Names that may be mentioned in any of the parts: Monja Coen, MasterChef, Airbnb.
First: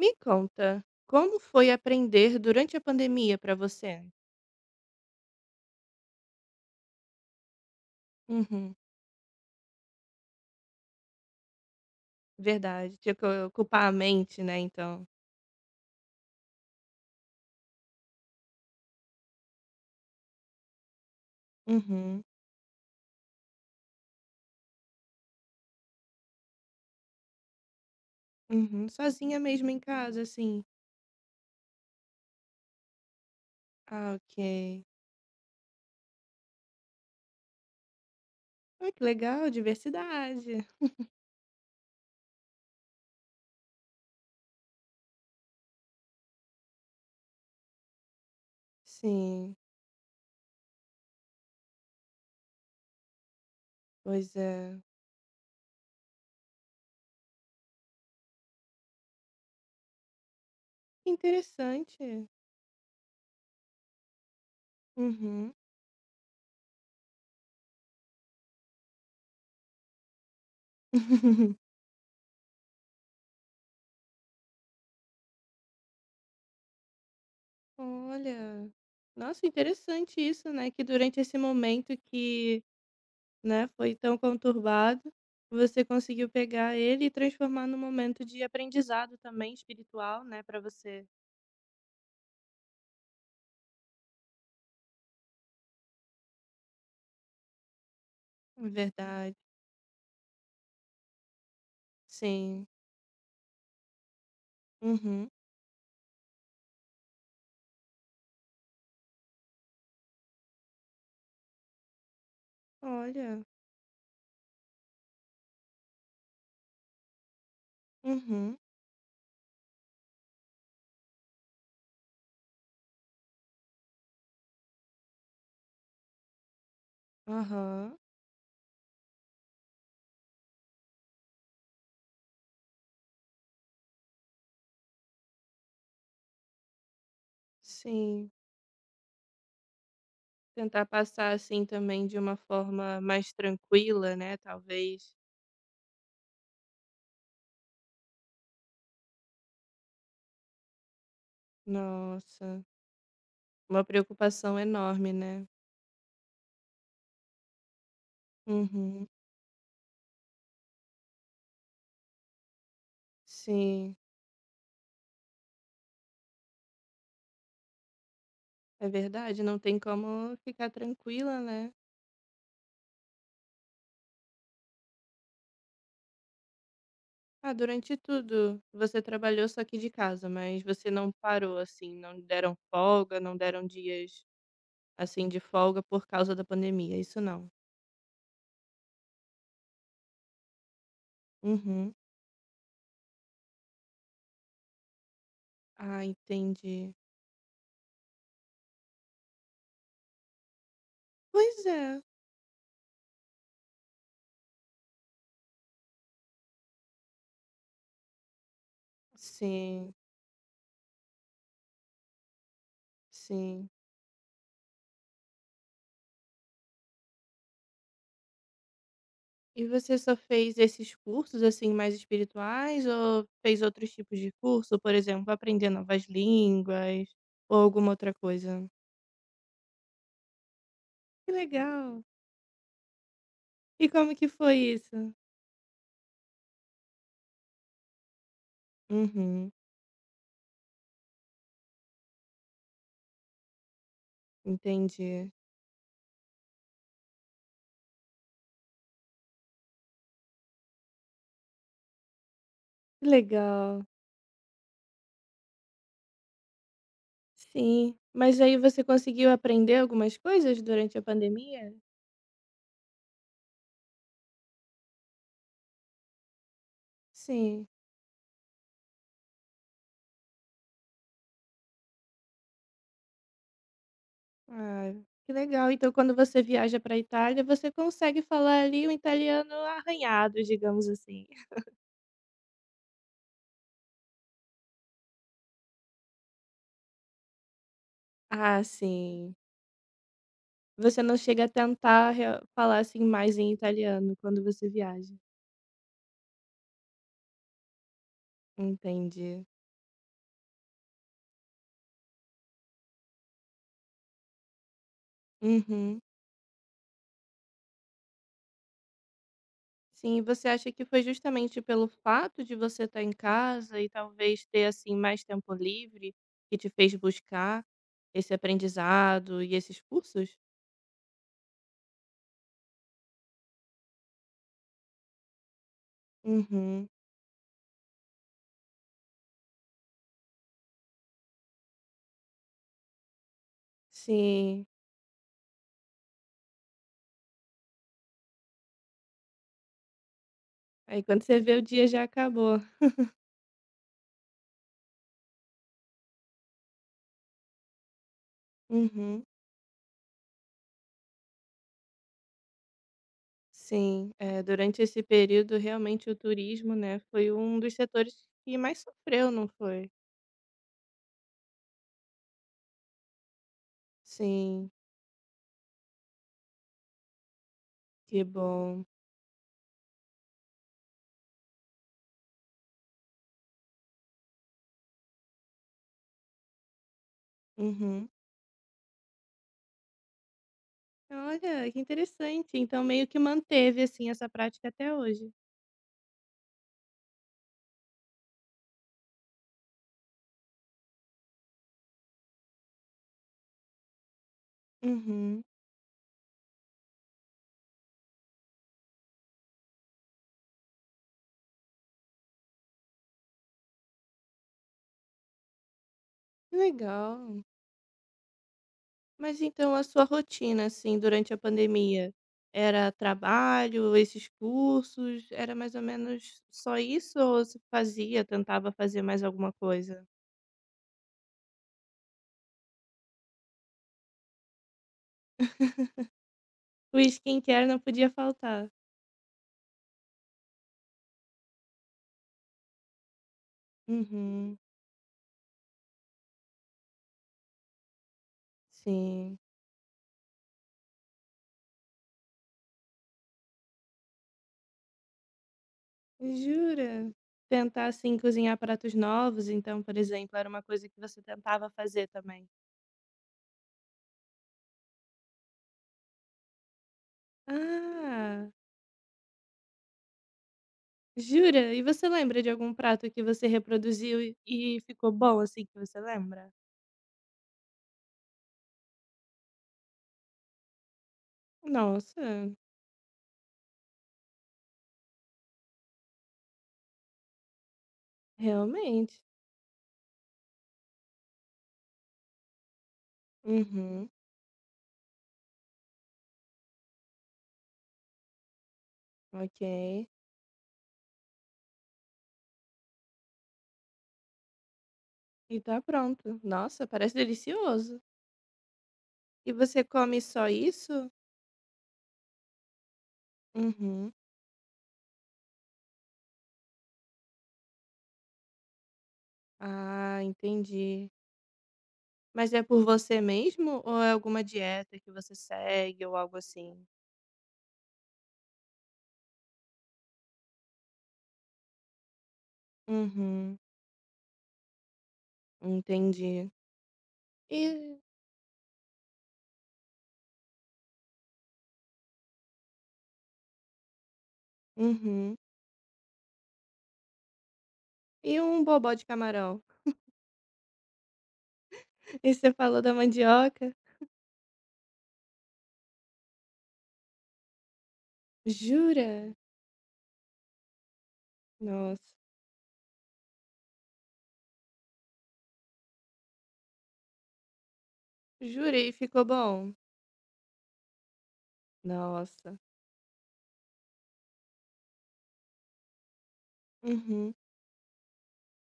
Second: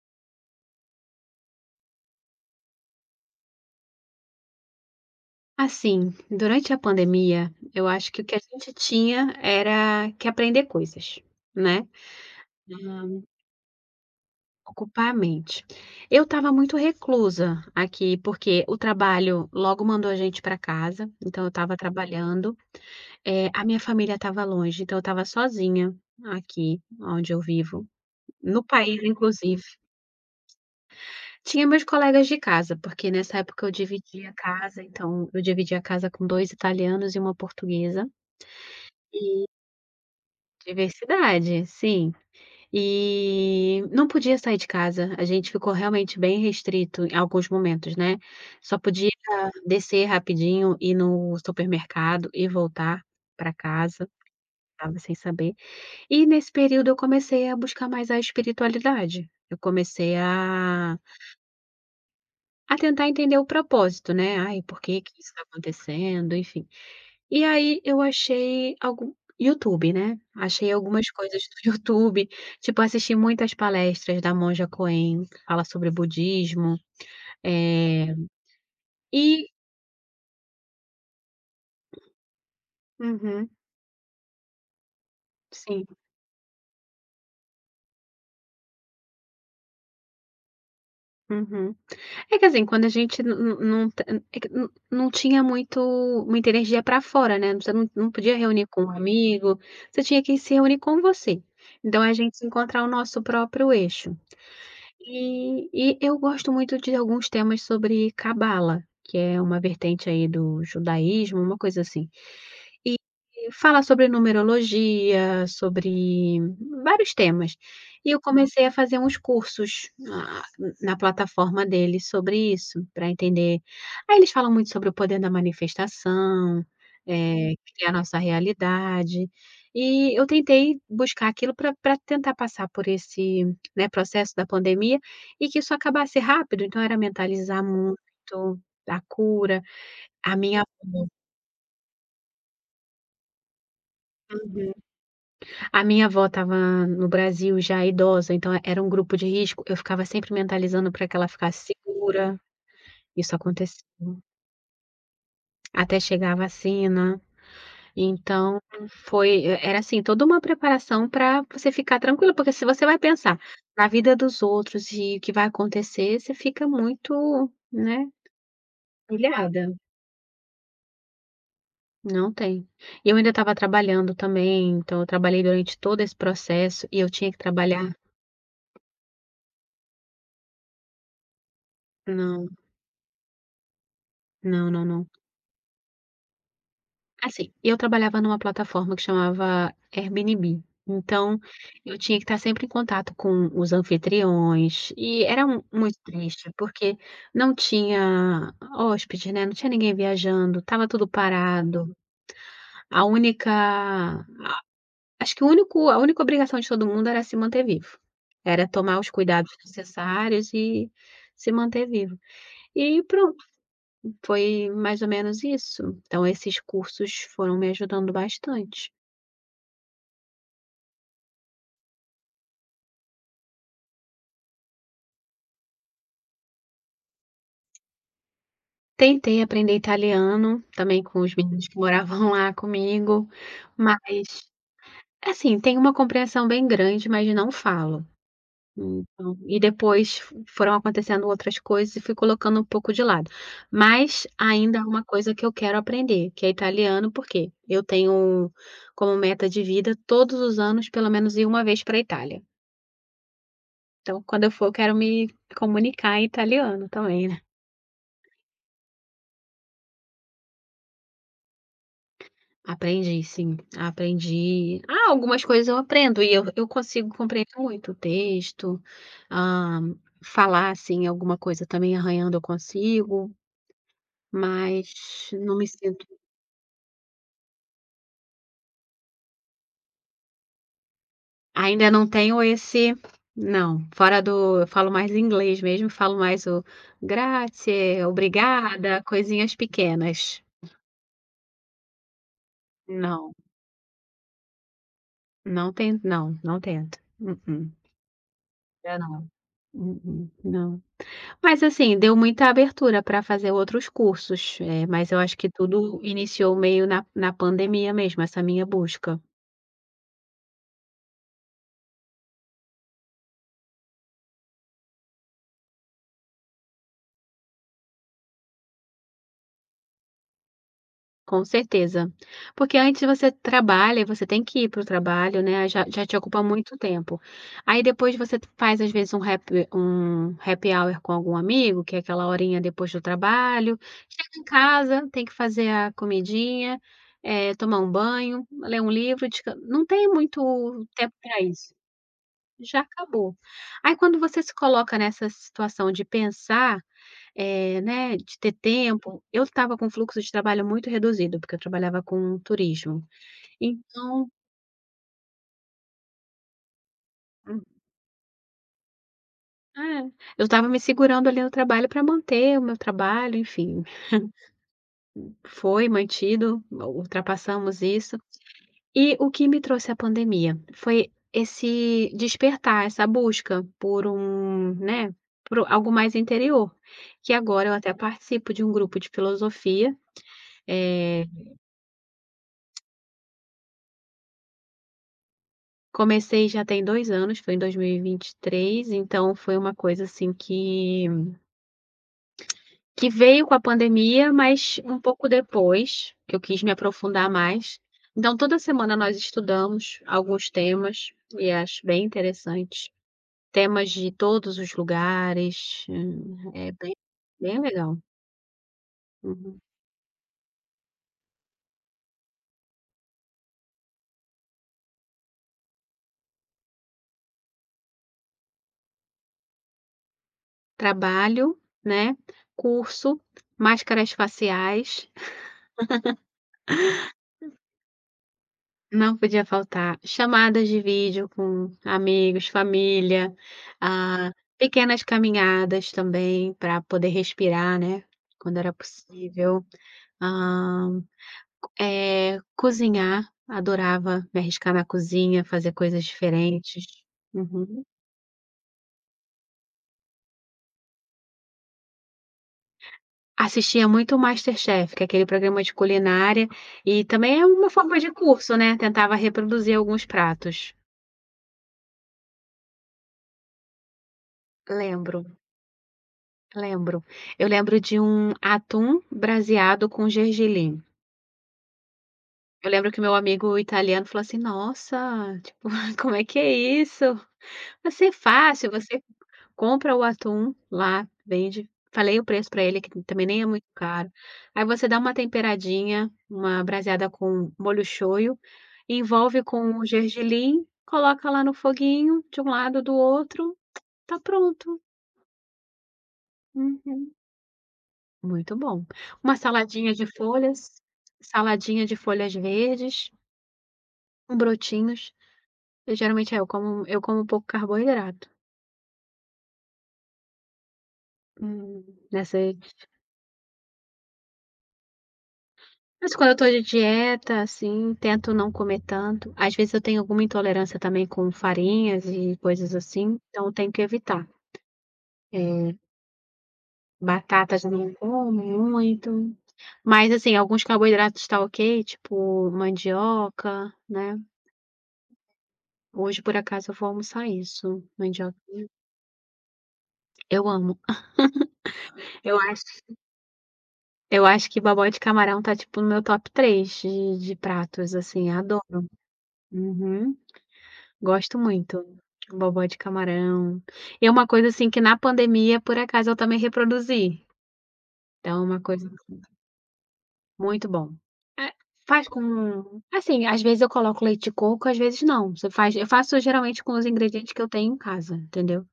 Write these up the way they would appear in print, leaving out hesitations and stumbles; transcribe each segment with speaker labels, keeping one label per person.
Speaker 1: Me conta, como foi aprender durante a pandemia para você?
Speaker 2: Assim, durante a pandemia, eu acho que o que a gente
Speaker 1: Uhum,
Speaker 2: tinha era que aprender coisas, né.
Speaker 1: verdade, tinha
Speaker 2: Hã.
Speaker 1: que ocupar a mente, né, então.
Speaker 2: Ocupar a mente. Eu estava muito reclusa aqui, porque o trabalho logo mandou a gente para casa, então eu estava
Speaker 1: Uhum,
Speaker 2: trabalhando, a minha família estava longe, então eu estava sozinha aqui onde eu vivo, no
Speaker 1: uhum,
Speaker 2: país
Speaker 1: sozinha
Speaker 2: inclusive.
Speaker 1: mesmo em casa, assim?
Speaker 2: Tinha meus colegas de casa, porque nessa época eu
Speaker 1: Ah,
Speaker 2: dividia a casa,
Speaker 1: ok.
Speaker 2: então eu dividia a casa com 2 italianos e uma portuguesa.
Speaker 1: Ai, que legal, diversidade.
Speaker 2: Diversidade, sim. E não podia sair de casa, a gente ficou realmente bem restrito em alguns momentos, né. Só podia
Speaker 1: Sim,
Speaker 2: descer rapidinho, ir no supermercado e voltar para casa,
Speaker 1: pois é.
Speaker 2: estava sem saber. E nesse período eu comecei a buscar mais a espiritualidade, eu comecei a
Speaker 1: Que interessante.
Speaker 2: a tentar entender o propósito, né, "Ai, por que que isso está
Speaker 1: Uhum.
Speaker 2: acontecendo?", enfim. E aí eu achei algum YouTube, né, achei algumas coisas do YouTube, tipo, assisti muitas palestras da Monja Coen, que fala sobre budismo, eh,
Speaker 1: Olha, nossa,
Speaker 2: e
Speaker 1: interessante isso, né, que durante esse momento que
Speaker 2: uhum,
Speaker 1: né, foi tão conturbado, você
Speaker 2: sim,
Speaker 1: conseguiu pegar ele e transformar num momento de aprendizado também espiritual, né, para você.
Speaker 2: uhum. É que assim, quando a gente não t é que não tinha muito muita energia para fora, né, você não podia reunir com um
Speaker 1: Verdade.
Speaker 2: amigo, você tinha que se reunir com você. Então é a gente
Speaker 1: Sim.
Speaker 2: encontrar o nosso próprio eixo.
Speaker 1: Uhum.
Speaker 2: E eu gosto muito de alguns temas sobre cabala, que é uma vertente aí do judaísmo, uma coisa assim.
Speaker 1: Olha.
Speaker 2: Fala sobre numerologia, sobre vários temas. E eu
Speaker 1: Uhum.
Speaker 2: comecei a fazer uns cursos na plataforma deles sobre isso, para entender aí eles falam muito sobre o poder da manifestação, criar
Speaker 1: Aham.
Speaker 2: nossa realidade, e eu tentei buscar aquilo para tentar passar por esse, né, processo da pandemia e que isso acabasse rápido, então era mentalizar
Speaker 1: Sim.
Speaker 2: muito a cura. A minha
Speaker 1: Tentar passar assim também de uma forma mais tranquila, né,
Speaker 2: Uhum.
Speaker 1: talvez.
Speaker 2: A minha avó estava no Brasil já idosa, então era um grupo de risco, eu ficava sempre mentalizando para que ela ficasse segura,
Speaker 1: Nossa,
Speaker 2: isso
Speaker 1: uma
Speaker 2: acontecia
Speaker 1: preocupação enorme, né.
Speaker 2: até chegar a vacina, então
Speaker 1: Uhum.
Speaker 2: foi era assim, toda uma preparação para você ficar tranquila, porque se você vai pensar na
Speaker 1: Sim,
Speaker 2: vida dos outros e o que vai acontecer, você fica muito, né,
Speaker 1: é verdade, não
Speaker 2: pilhada.
Speaker 1: tem como ficar tranquila, né.
Speaker 2: Não tem. E eu ainda estava trabalhando também, então eu trabalhei durante todo esse processo e eu tinha que
Speaker 1: Ah, durante
Speaker 2: trabalhar.
Speaker 1: tudo você trabalhou só aqui de casa, mas você não parou assim, não
Speaker 2: Não,
Speaker 1: deram folga, não deram dias
Speaker 2: não, não, não.
Speaker 1: assim de folga por causa da pandemia, isso não.
Speaker 2: Assim, eu trabalhava numa plataforma que chamava Airbnb, então
Speaker 1: Uhum.
Speaker 2: eu tinha que estar sempre em contato com os anfitriões e era mu muito
Speaker 1: Ah,
Speaker 2: triste,
Speaker 1: entendi.
Speaker 2: porque não tinha hóspede, né, não tinha ninguém viajando, estava tudo
Speaker 1: Pois
Speaker 2: parado.
Speaker 1: é.
Speaker 2: A única Acho que o único a única obrigação de todo mundo era se manter vivo, era tomar os cuidados
Speaker 1: Sim,
Speaker 2: necessários e se manter vivo. E pronto,
Speaker 1: sim.
Speaker 2: foi mais ou menos isso. Então esses cursos foram me ajudando bastante.
Speaker 1: E você só fez esses cursos assim mais espirituais ou fez outros tipos de curso, por exemplo, aprender novas línguas ou alguma outra coisa?
Speaker 2: Tentei aprender italiano, também com
Speaker 1: Que
Speaker 2: os meninos que
Speaker 1: legal.
Speaker 2: moravam lá comigo,
Speaker 1: E como que
Speaker 2: mas,
Speaker 1: foi isso?
Speaker 2: assim, tenho uma compreensão bem grande, mas não falo. Então
Speaker 1: Uhum,
Speaker 2: e depois f foram acontecendo outras coisas e fui colocando um pouco de lado. Mas ainda é uma
Speaker 1: entendi.
Speaker 2: coisa que eu quero aprender, que é italiano, porque eu tenho como meta de vida todos os anos, pelo menos ir uma vez para a Itália.
Speaker 1: Que legal.
Speaker 2: Então quando eu for, eu quero me comunicar em italiano também, né.
Speaker 1: Sim. Mas aí você conseguiu aprender algumas coisas durante a pandemia?
Speaker 2: Aprendi sim, aprendi ah, algumas coisas eu aprendo e eu consigo compreender
Speaker 1: Sim.
Speaker 2: muito o texto, hã, falar, assim, alguma coisa também arranhando eu consigo,
Speaker 1: Ah,
Speaker 2: mas
Speaker 1: que
Speaker 2: não me
Speaker 1: legal. Então,
Speaker 2: sinto
Speaker 1: quando você viaja para a Itália, você consegue falar ali o italiano arranhado, digamos assim.
Speaker 2: ainda não tenho esse não, fora do eu falo mais inglês mesmo, falo mais o grazie,
Speaker 1: Ah,
Speaker 2: obrigada,
Speaker 1: sim.
Speaker 2: coisinhas pequenas.
Speaker 1: Você não chega a tentar rea falar, assim,
Speaker 2: Não,
Speaker 1: mais em italiano quando você viaja.
Speaker 2: não tento não, não tento. Mm-mm, ainda não.
Speaker 1: Entendi.
Speaker 2: Mm-mm, não. Mas assim, deu muita abertura para fazer outros cursos, mas eu acho que tudo
Speaker 1: Uhum.
Speaker 2: iniciou meio na pandemia mesmo, essa minha busca,
Speaker 1: Sim, e você acha que foi justamente pelo fato de você estar em casa e talvez ter assim mais tempo livre que te fez buscar esse aprendizado e esses cursos?
Speaker 2: com certeza. Porque antes você trabalha e você tem que ir para o trabalho, né, já te ocupa muito
Speaker 1: Uhum.
Speaker 2: tempo. Aí depois você faz às vezes um happy hour com algum amigo, que é aquela horinha depois do trabalho, chega em
Speaker 1: Sim.
Speaker 2: casa, tem que fazer a comidinha, tomar um banho, ler um livro, descan não tem muito
Speaker 1: Aí
Speaker 2: tempo
Speaker 1: quando você
Speaker 2: para
Speaker 1: vê o
Speaker 2: isso.
Speaker 1: dia já acabou.
Speaker 2: Já acabou. Aí quando você se coloca nessa situação de pensar, né, de ter tempo
Speaker 1: Uhum.
Speaker 2: eu estava com um fluxo de trabalho muito reduzido, porque eu trabalhava com turismo.
Speaker 1: Sim,
Speaker 2: Então
Speaker 1: é, durante esse período realmente o turismo, né, foi um
Speaker 2: hum,
Speaker 1: dos setores que mais sofreu, não foi?
Speaker 2: é, eu estava me segurando ali no trabalho para manter o meu trabalho, enfim,
Speaker 1: Sim,
Speaker 2: foi mantido, ultrapassamos isso.
Speaker 1: que bom.
Speaker 2: E o que me trouxe a pandemia foi esse despertar, essa busca por um, né, por algo mais interior, que agora eu até
Speaker 1: Uhum.
Speaker 2: participo de um grupo de filosofia. Eh,
Speaker 1: Olha, que interessante. Então meio que manteve assim essa prática até hoje.
Speaker 2: Comecei já tem 2 anos, foi em 2023, então foi uma coisa assim que veio com a pandemia, mas um pouco
Speaker 1: Uhum.
Speaker 2: depois, que eu quis me aprofundar mais. Então toda semana nós estudamos alguns temas e acho bem interessante. Temas de todos os lugares, hã,
Speaker 1: Que
Speaker 2: é bem
Speaker 1: legal.
Speaker 2: bem legal.
Speaker 1: Mas
Speaker 2: Uhum.
Speaker 1: então a sua rotina, assim, durante a pandemia, era trabalho, esses cursos, era mais ou menos só isso ou você fazia, tentava fazer mais alguma coisa?
Speaker 2: Trabalho, né, curso, máscaras faciais,
Speaker 1: O skincare não podia faltar.
Speaker 2: não podia faltar, chamadas de vídeo com amigos, família, ah,
Speaker 1: Uhum,
Speaker 2: pequenas caminhadas também para poder respirar, né, quando era
Speaker 1: sim.
Speaker 2: possível. Hã, cozinhar, adorava me arriscar na cozinha, fazer coisas diferentes.
Speaker 1: Jura?
Speaker 2: Uhum.
Speaker 1: Tentar, assim, cozinhar pratos novos, então, por exemplo, era uma coisa que você tentava fazer também?
Speaker 2: Assistia muito o MasterChef, que é aquele programa de culinária, e também é uma forma de
Speaker 1: Ah,
Speaker 2: curso, né, tentava reproduzir alguns pratos.
Speaker 1: jura? E você lembra de algum prato que você reproduziu e ficou
Speaker 2: Lembro,
Speaker 1: bom, assim, que você lembra?
Speaker 2: lembro. Eu lembro de um atum braseado com gergelim.
Speaker 1: Nossa,
Speaker 2: Eu lembro que meu amigo italiano falou assim: "Nossa, tipo, como é que é isso? Vai ser fácil, você
Speaker 1: realmente.
Speaker 2: compra o atum lá, vende. Falei o preço para ele, que também nem é muito
Speaker 1: Uhum,
Speaker 2: caro. Aí você dá uma temperadinha, uma braseada com molho shoyu, envolve com o
Speaker 1: ok.
Speaker 2: gergelim, coloca lá no foguinho, de um lado, do outro, tá pronto.
Speaker 1: E tá pronto. Nossa,
Speaker 2: Uhum,
Speaker 1: parece delicioso.
Speaker 2: muito bom. Uma
Speaker 1: E você come só isso?
Speaker 2: saladinha de folhas verdes,
Speaker 1: Uhum.
Speaker 2: brotinhos. Eu geralmente, eu como pouco carboidrato,
Speaker 1: Ah, entendi.
Speaker 2: hum, nessa.
Speaker 1: Mas é por você mesmo ou é alguma dieta que você segue
Speaker 2: Mas
Speaker 1: ou
Speaker 2: quando
Speaker 1: algo
Speaker 2: eu tô de
Speaker 1: assim?
Speaker 2: dieta, assim, tento não comer tanto. Às vezes eu tenho alguma intolerância também com farinhas e coisas assim, então eu
Speaker 1: Uhum,
Speaker 2: tenho que evitar. Eh,
Speaker 1: entendi.
Speaker 2: Batatas eu não
Speaker 1: E,
Speaker 2: como muito, mas, assim, alguns carboidratos tá ok, tipo mandioca, né.
Speaker 1: uhum.
Speaker 2: Hoje, por acaso, eu vou almoçar isso, mandioca.
Speaker 1: E um bobó de camarão?
Speaker 2: Eu amo.
Speaker 1: E
Speaker 2: Eu
Speaker 1: você
Speaker 2: acho
Speaker 1: falou da mandioca?
Speaker 2: eu acho que bobó de camarão tá, tipo, no meu top 3 de pratos, assim, adoro.
Speaker 1: Jura?
Speaker 2: Uhum. Gosto muito.
Speaker 1: Nossa,
Speaker 2: Bobó de camarão. E uma coisa, assim, que na pandemia, por acaso, eu também reproduzi. Então é uma coisa,
Speaker 1: jurei,
Speaker 2: assim,
Speaker 1: ficou bom.
Speaker 2: muito bom. É, faz
Speaker 1: Nossa.
Speaker 2: com assim, às vezes eu coloco leite de coco, às vezes não. Você faz eu faço geralmente com os ingredientes
Speaker 1: Uhum.
Speaker 2: que eu tenho em casa, entendeu.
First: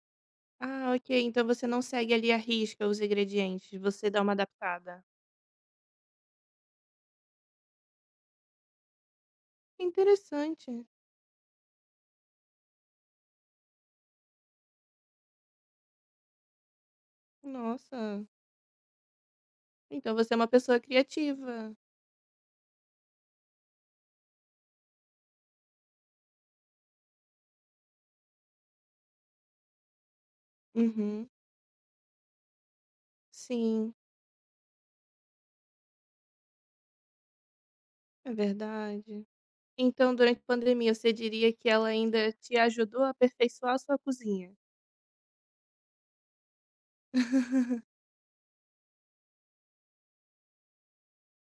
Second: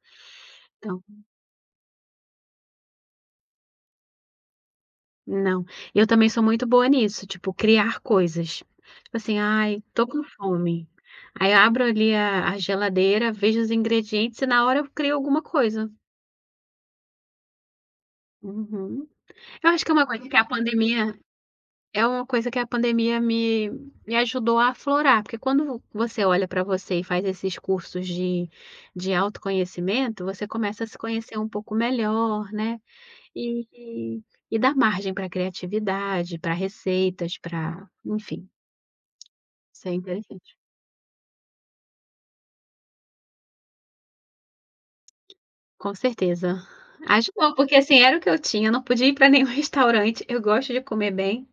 Speaker 1: Ah,
Speaker 2: Então
Speaker 1: ok. Então você não segue ali à risca os ingredientes, você dá uma adaptada.
Speaker 2: não. Eu também sou muito boa nisso, tipo, criar coisas. Tipo assim: "Ai, tô com
Speaker 1: Interessante.
Speaker 2: fome". Aí eu abro ali a geladeira, vejo os ingredientes e na hora eu crio alguma coisa.
Speaker 1: Nossa.
Speaker 2: Uhum. Eu acho que é uma
Speaker 1: Então
Speaker 2: coisa
Speaker 1: você
Speaker 2: que
Speaker 1: é
Speaker 2: a
Speaker 1: uma pessoa
Speaker 2: pandemia.
Speaker 1: criativa.
Speaker 2: É uma coisa que a pandemia me ajudou a aflorar, porque quando você olha para você e faz esses cursos de autoconhecimento, você começa a se
Speaker 1: Uhum.
Speaker 2: conhecer um pouco melhor, né, e
Speaker 1: Sim,
Speaker 2: e e dá margem para criatividade, para receitas, para
Speaker 1: é
Speaker 2: enfim,
Speaker 1: verdade.
Speaker 2: isso é
Speaker 1: Então, durante a
Speaker 2: interessante.
Speaker 1: pandemia, você diria que ela ainda te ajudou a aperfeiçoar a sua cozinha?
Speaker 2: Com certeza. Ajudou, porque, assim, era o que eu tinha, eu não podia ir para nenhum restaurante, eu gosto de comer bem,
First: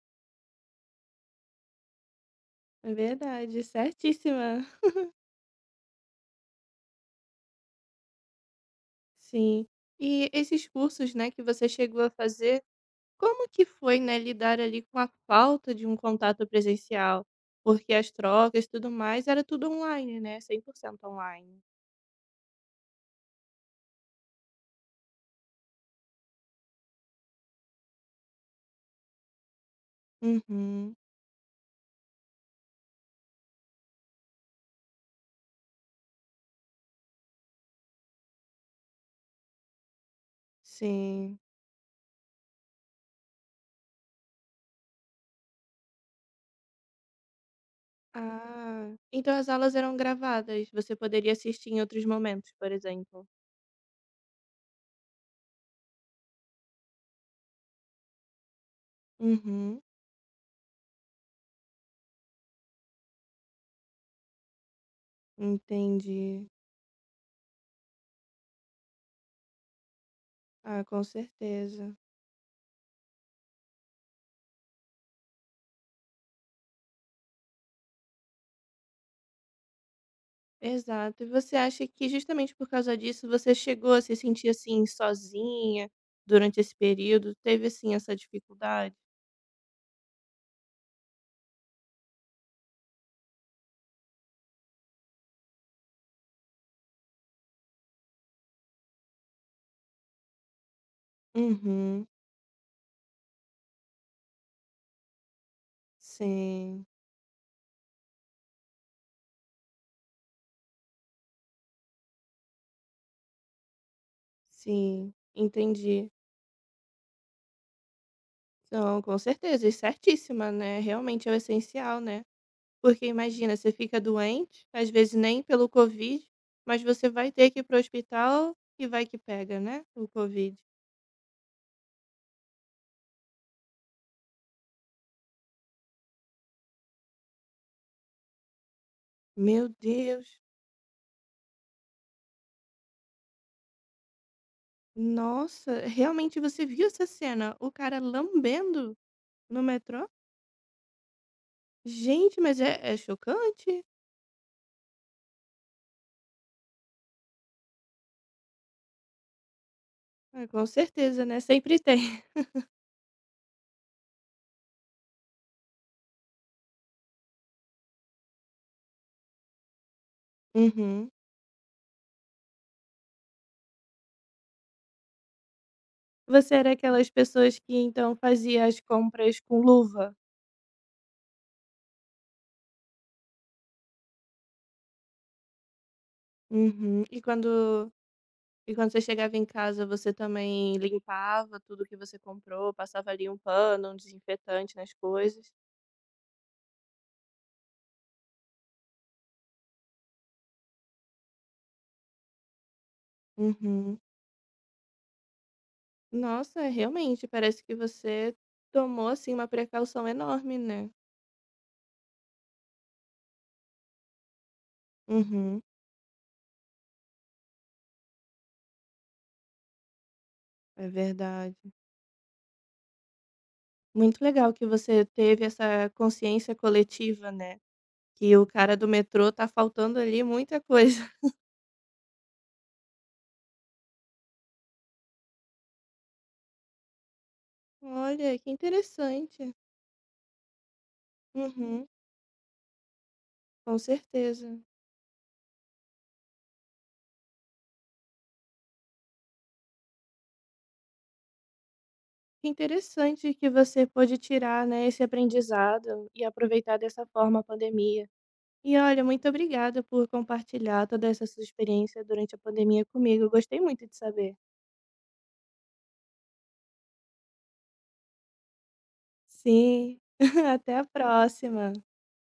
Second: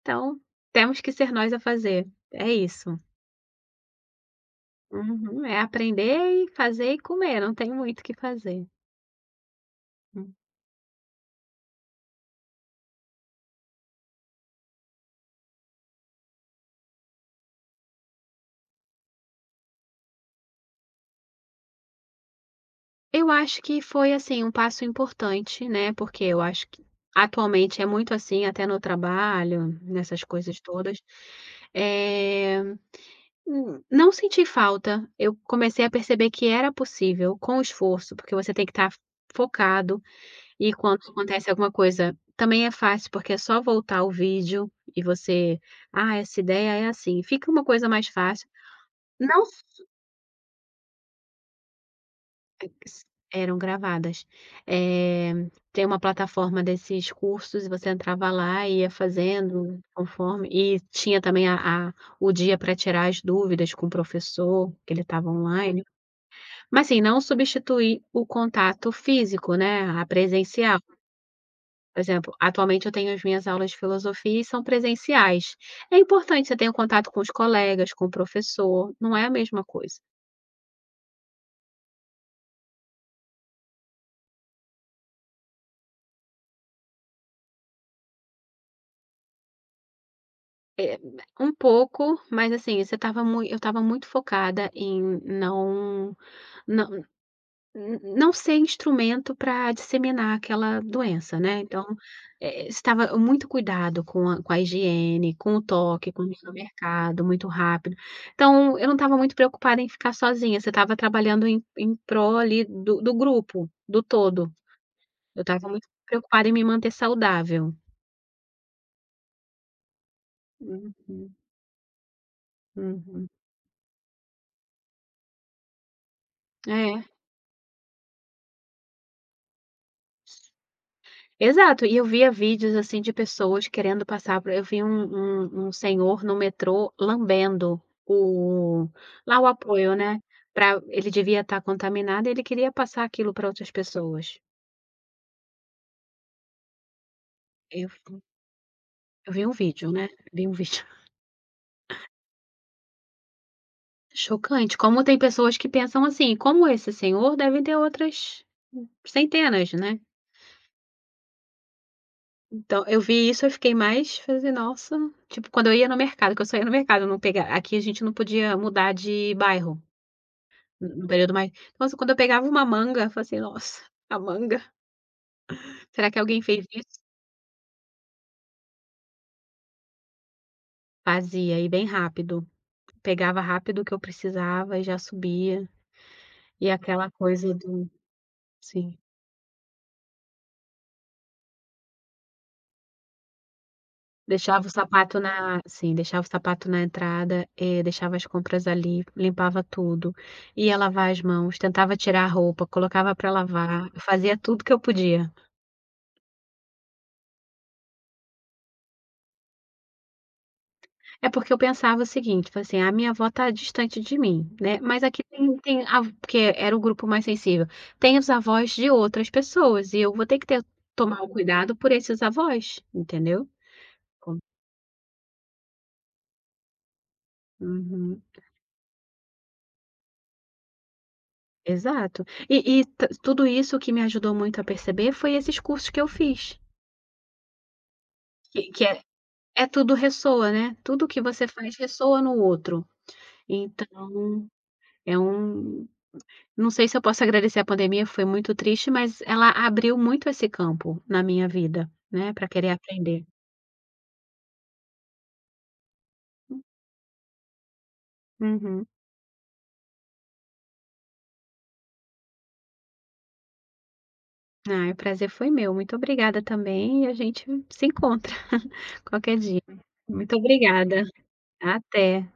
Speaker 2: então temos que ser nós a fazer. É
Speaker 1: É
Speaker 2: isso.
Speaker 1: verdade, certíssima.
Speaker 2: Uhum. É aprender e fazer e comer, não tem muito o que fazer.
Speaker 1: Sim. E
Speaker 2: Hum.
Speaker 1: esses cursos, né, que você chegou a fazer como que foi, né, lidar ali com a falta de um contato presencial? Porque as trocas e tudo mais era tudo online, né? 100% online.
Speaker 2: Eu acho que foi, assim, um passo importante, né, porque eu acho que atualmente é muito assim, até no trabalho, nessas coisas
Speaker 1: Uhum,
Speaker 2: todas. Eh, n Não senti falta, eu comecei a perceber que era possível com esforço, porque você tem que estar focado e quando
Speaker 1: sim.
Speaker 2: acontece alguma coisa também é fácil, porque é só voltar o vídeo e você: "Ah, essa ideia é assim", fica uma coisa mais fácil.
Speaker 1: Ah, então
Speaker 2: Não.
Speaker 1: as aulas eram gravadas, você poderia assistir em outros momentos, por
Speaker 2: S
Speaker 1: exemplo.
Speaker 2: Eram gravadas. Eh, Tem uma plataforma desses cursos e você entrava lá e ia fazendo
Speaker 1: Uhum,
Speaker 2: conforme e tinha também a o dia para tirar as dúvidas com o professor, que ele estava online.
Speaker 1: entendi.
Speaker 2: Mas, assim, não substituir o contato físico, né, a presencial.
Speaker 1: Ah, com certeza.
Speaker 2: Por exemplo, atualmente eu tenho as minhas aulas de filosofia e são presenciais. É importante, você ter o contato com os colegas, com o professor, não é a mesma coisa.
Speaker 1: Exato. E você acha que justamente por causa disso você chegou a se sentir assim sozinha durante esse período? Teve assim essa dificuldade?
Speaker 2: Eh, Um pouco, mas assim, você estava mui eu estava muito focada em não não ser instrumento pra disseminar aquela doença, né, então,
Speaker 1: Uhum.
Speaker 2: estava muito cuidado com a higiene, com o toque, com ir no
Speaker 1: Sim,
Speaker 2: mercado muito rápido. Então, eu não estava muito preocupada em ficar sozinha, você estava trabalhando em prol ali do grupo, do todo.
Speaker 1: sim,
Speaker 2: Eu estava muito
Speaker 1: entendi.
Speaker 2: preocupada em me manter saudável.
Speaker 1: Não, com certeza, e certíssima, né, realmente é o
Speaker 2: Uhum,
Speaker 1: essencial, né. Porque
Speaker 2: uhum.
Speaker 1: imagina, você fica doente, às vezes nem pelo covid, mas
Speaker 2: É.
Speaker 1: você vai ter que ir para hospital e vai que pega, né, o covid.
Speaker 2: Exato, e eu via vídeos, assim, de pessoas querendo passar por eu vi um senhor no metrô lambendo o lá o
Speaker 1: Meu
Speaker 2: apoio, né,
Speaker 1: Deus,
Speaker 2: pra ele devia estar contaminado e ele queria passar aquilo para outras pessoas.
Speaker 1: nossa, realmente você viu essa cena, o
Speaker 2: Eu
Speaker 1: cara lambendo
Speaker 2: eu vi um
Speaker 1: no
Speaker 2: vídeo,
Speaker 1: metrô?
Speaker 2: né, vi um vídeo.
Speaker 1: Gente, mas é chocante.
Speaker 2: Chocante, como tem pessoas que pensam assim: "Como esse senhor, devem ter outras centenas", né.
Speaker 1: É, com certeza, né, sempre tem.
Speaker 2: Então, eu vi isso, eu fiquei mais falei assim: "Nossa", tipo, quando eu ia no mercado, que eu só ia no mercado, eu não pegar. Aqui a gente não podia mudar de bairro. No
Speaker 1: Uhum.
Speaker 2: período mais nossa, quando eu pegava uma manga, eu falava assim: "Nossa, a manga, será que alguém
Speaker 1: Você
Speaker 2: fez
Speaker 1: era
Speaker 2: isso?"
Speaker 1: aquelas pessoas que então fazia as compras com luva?
Speaker 2: Fazia, e bem rápido. Pegava rápido o que eu precisava e já subia. E
Speaker 1: Uhum.
Speaker 2: aquela coisa do.
Speaker 1: E quando
Speaker 2: Sim.
Speaker 1: você chegava em casa, você também limpava tudo que você comprou, passava ali um pano, um
Speaker 2: Deixava o
Speaker 1: desinfetante nas
Speaker 2: sapato
Speaker 1: coisas?
Speaker 2: na sim, deixava o sapato na entrada, deixava as compras ali, limpava tudo, ia lavar as mãos, tentava tirar a roupa, colocava pra lavar,
Speaker 1: Uhum.
Speaker 2: eu fazia tudo que eu podia.
Speaker 1: Nossa, realmente parece que você tomou assim uma precaução enorme, né?
Speaker 2: É porque eu pensava o seguinte, falei assim: "A minha avó tá distante de mim, né". Mas aqui tem
Speaker 1: Uhum.
Speaker 2: tem a porque era o grupo mais sensível, tem os avós de outras pessoas e eu vou ter que ter
Speaker 1: É
Speaker 2: tomar o
Speaker 1: verdade.
Speaker 2: cuidado por esses avós, entendeu?
Speaker 1: Muito
Speaker 2: Com
Speaker 1: legal que você teve essa consciência coletiva, né?
Speaker 2: Uhum,
Speaker 1: Que o cara do metrô tá faltando ali muita coisa.
Speaker 2: exato. E t tudo isso que me ajudou muito a perceber foi esses cursos que eu fiz,
Speaker 1: Olha, que
Speaker 2: que é
Speaker 1: interessante.
Speaker 2: é tudo ressoa, né, tudo que você faz
Speaker 1: Uhum,
Speaker 2: ressoa no outro.
Speaker 1: com
Speaker 2: Então,
Speaker 1: certeza.
Speaker 2: é um não sei se eu posso agradecer a pandemia, foi muito triste, mas ela abriu muito esse campo na minha vida, né,
Speaker 1: Que
Speaker 2: para querer aprender.
Speaker 1: interessante que você pôde tirar, né, esse aprendizado e aproveitar dessa forma a pandemia. E
Speaker 2: Uhum.
Speaker 1: olha, muito obrigada por compartilhar toda essa sua experiência durante a pandemia comigo. Eu gostei muito de saber.
Speaker 2: Ah, e o prazer foi meu. Muito obrigada também e a gente se encontra qualquer dia.
Speaker 1: Sim,
Speaker 2: Muito
Speaker 1: até a
Speaker 2: obrigada.
Speaker 1: próxima.
Speaker 2: Até.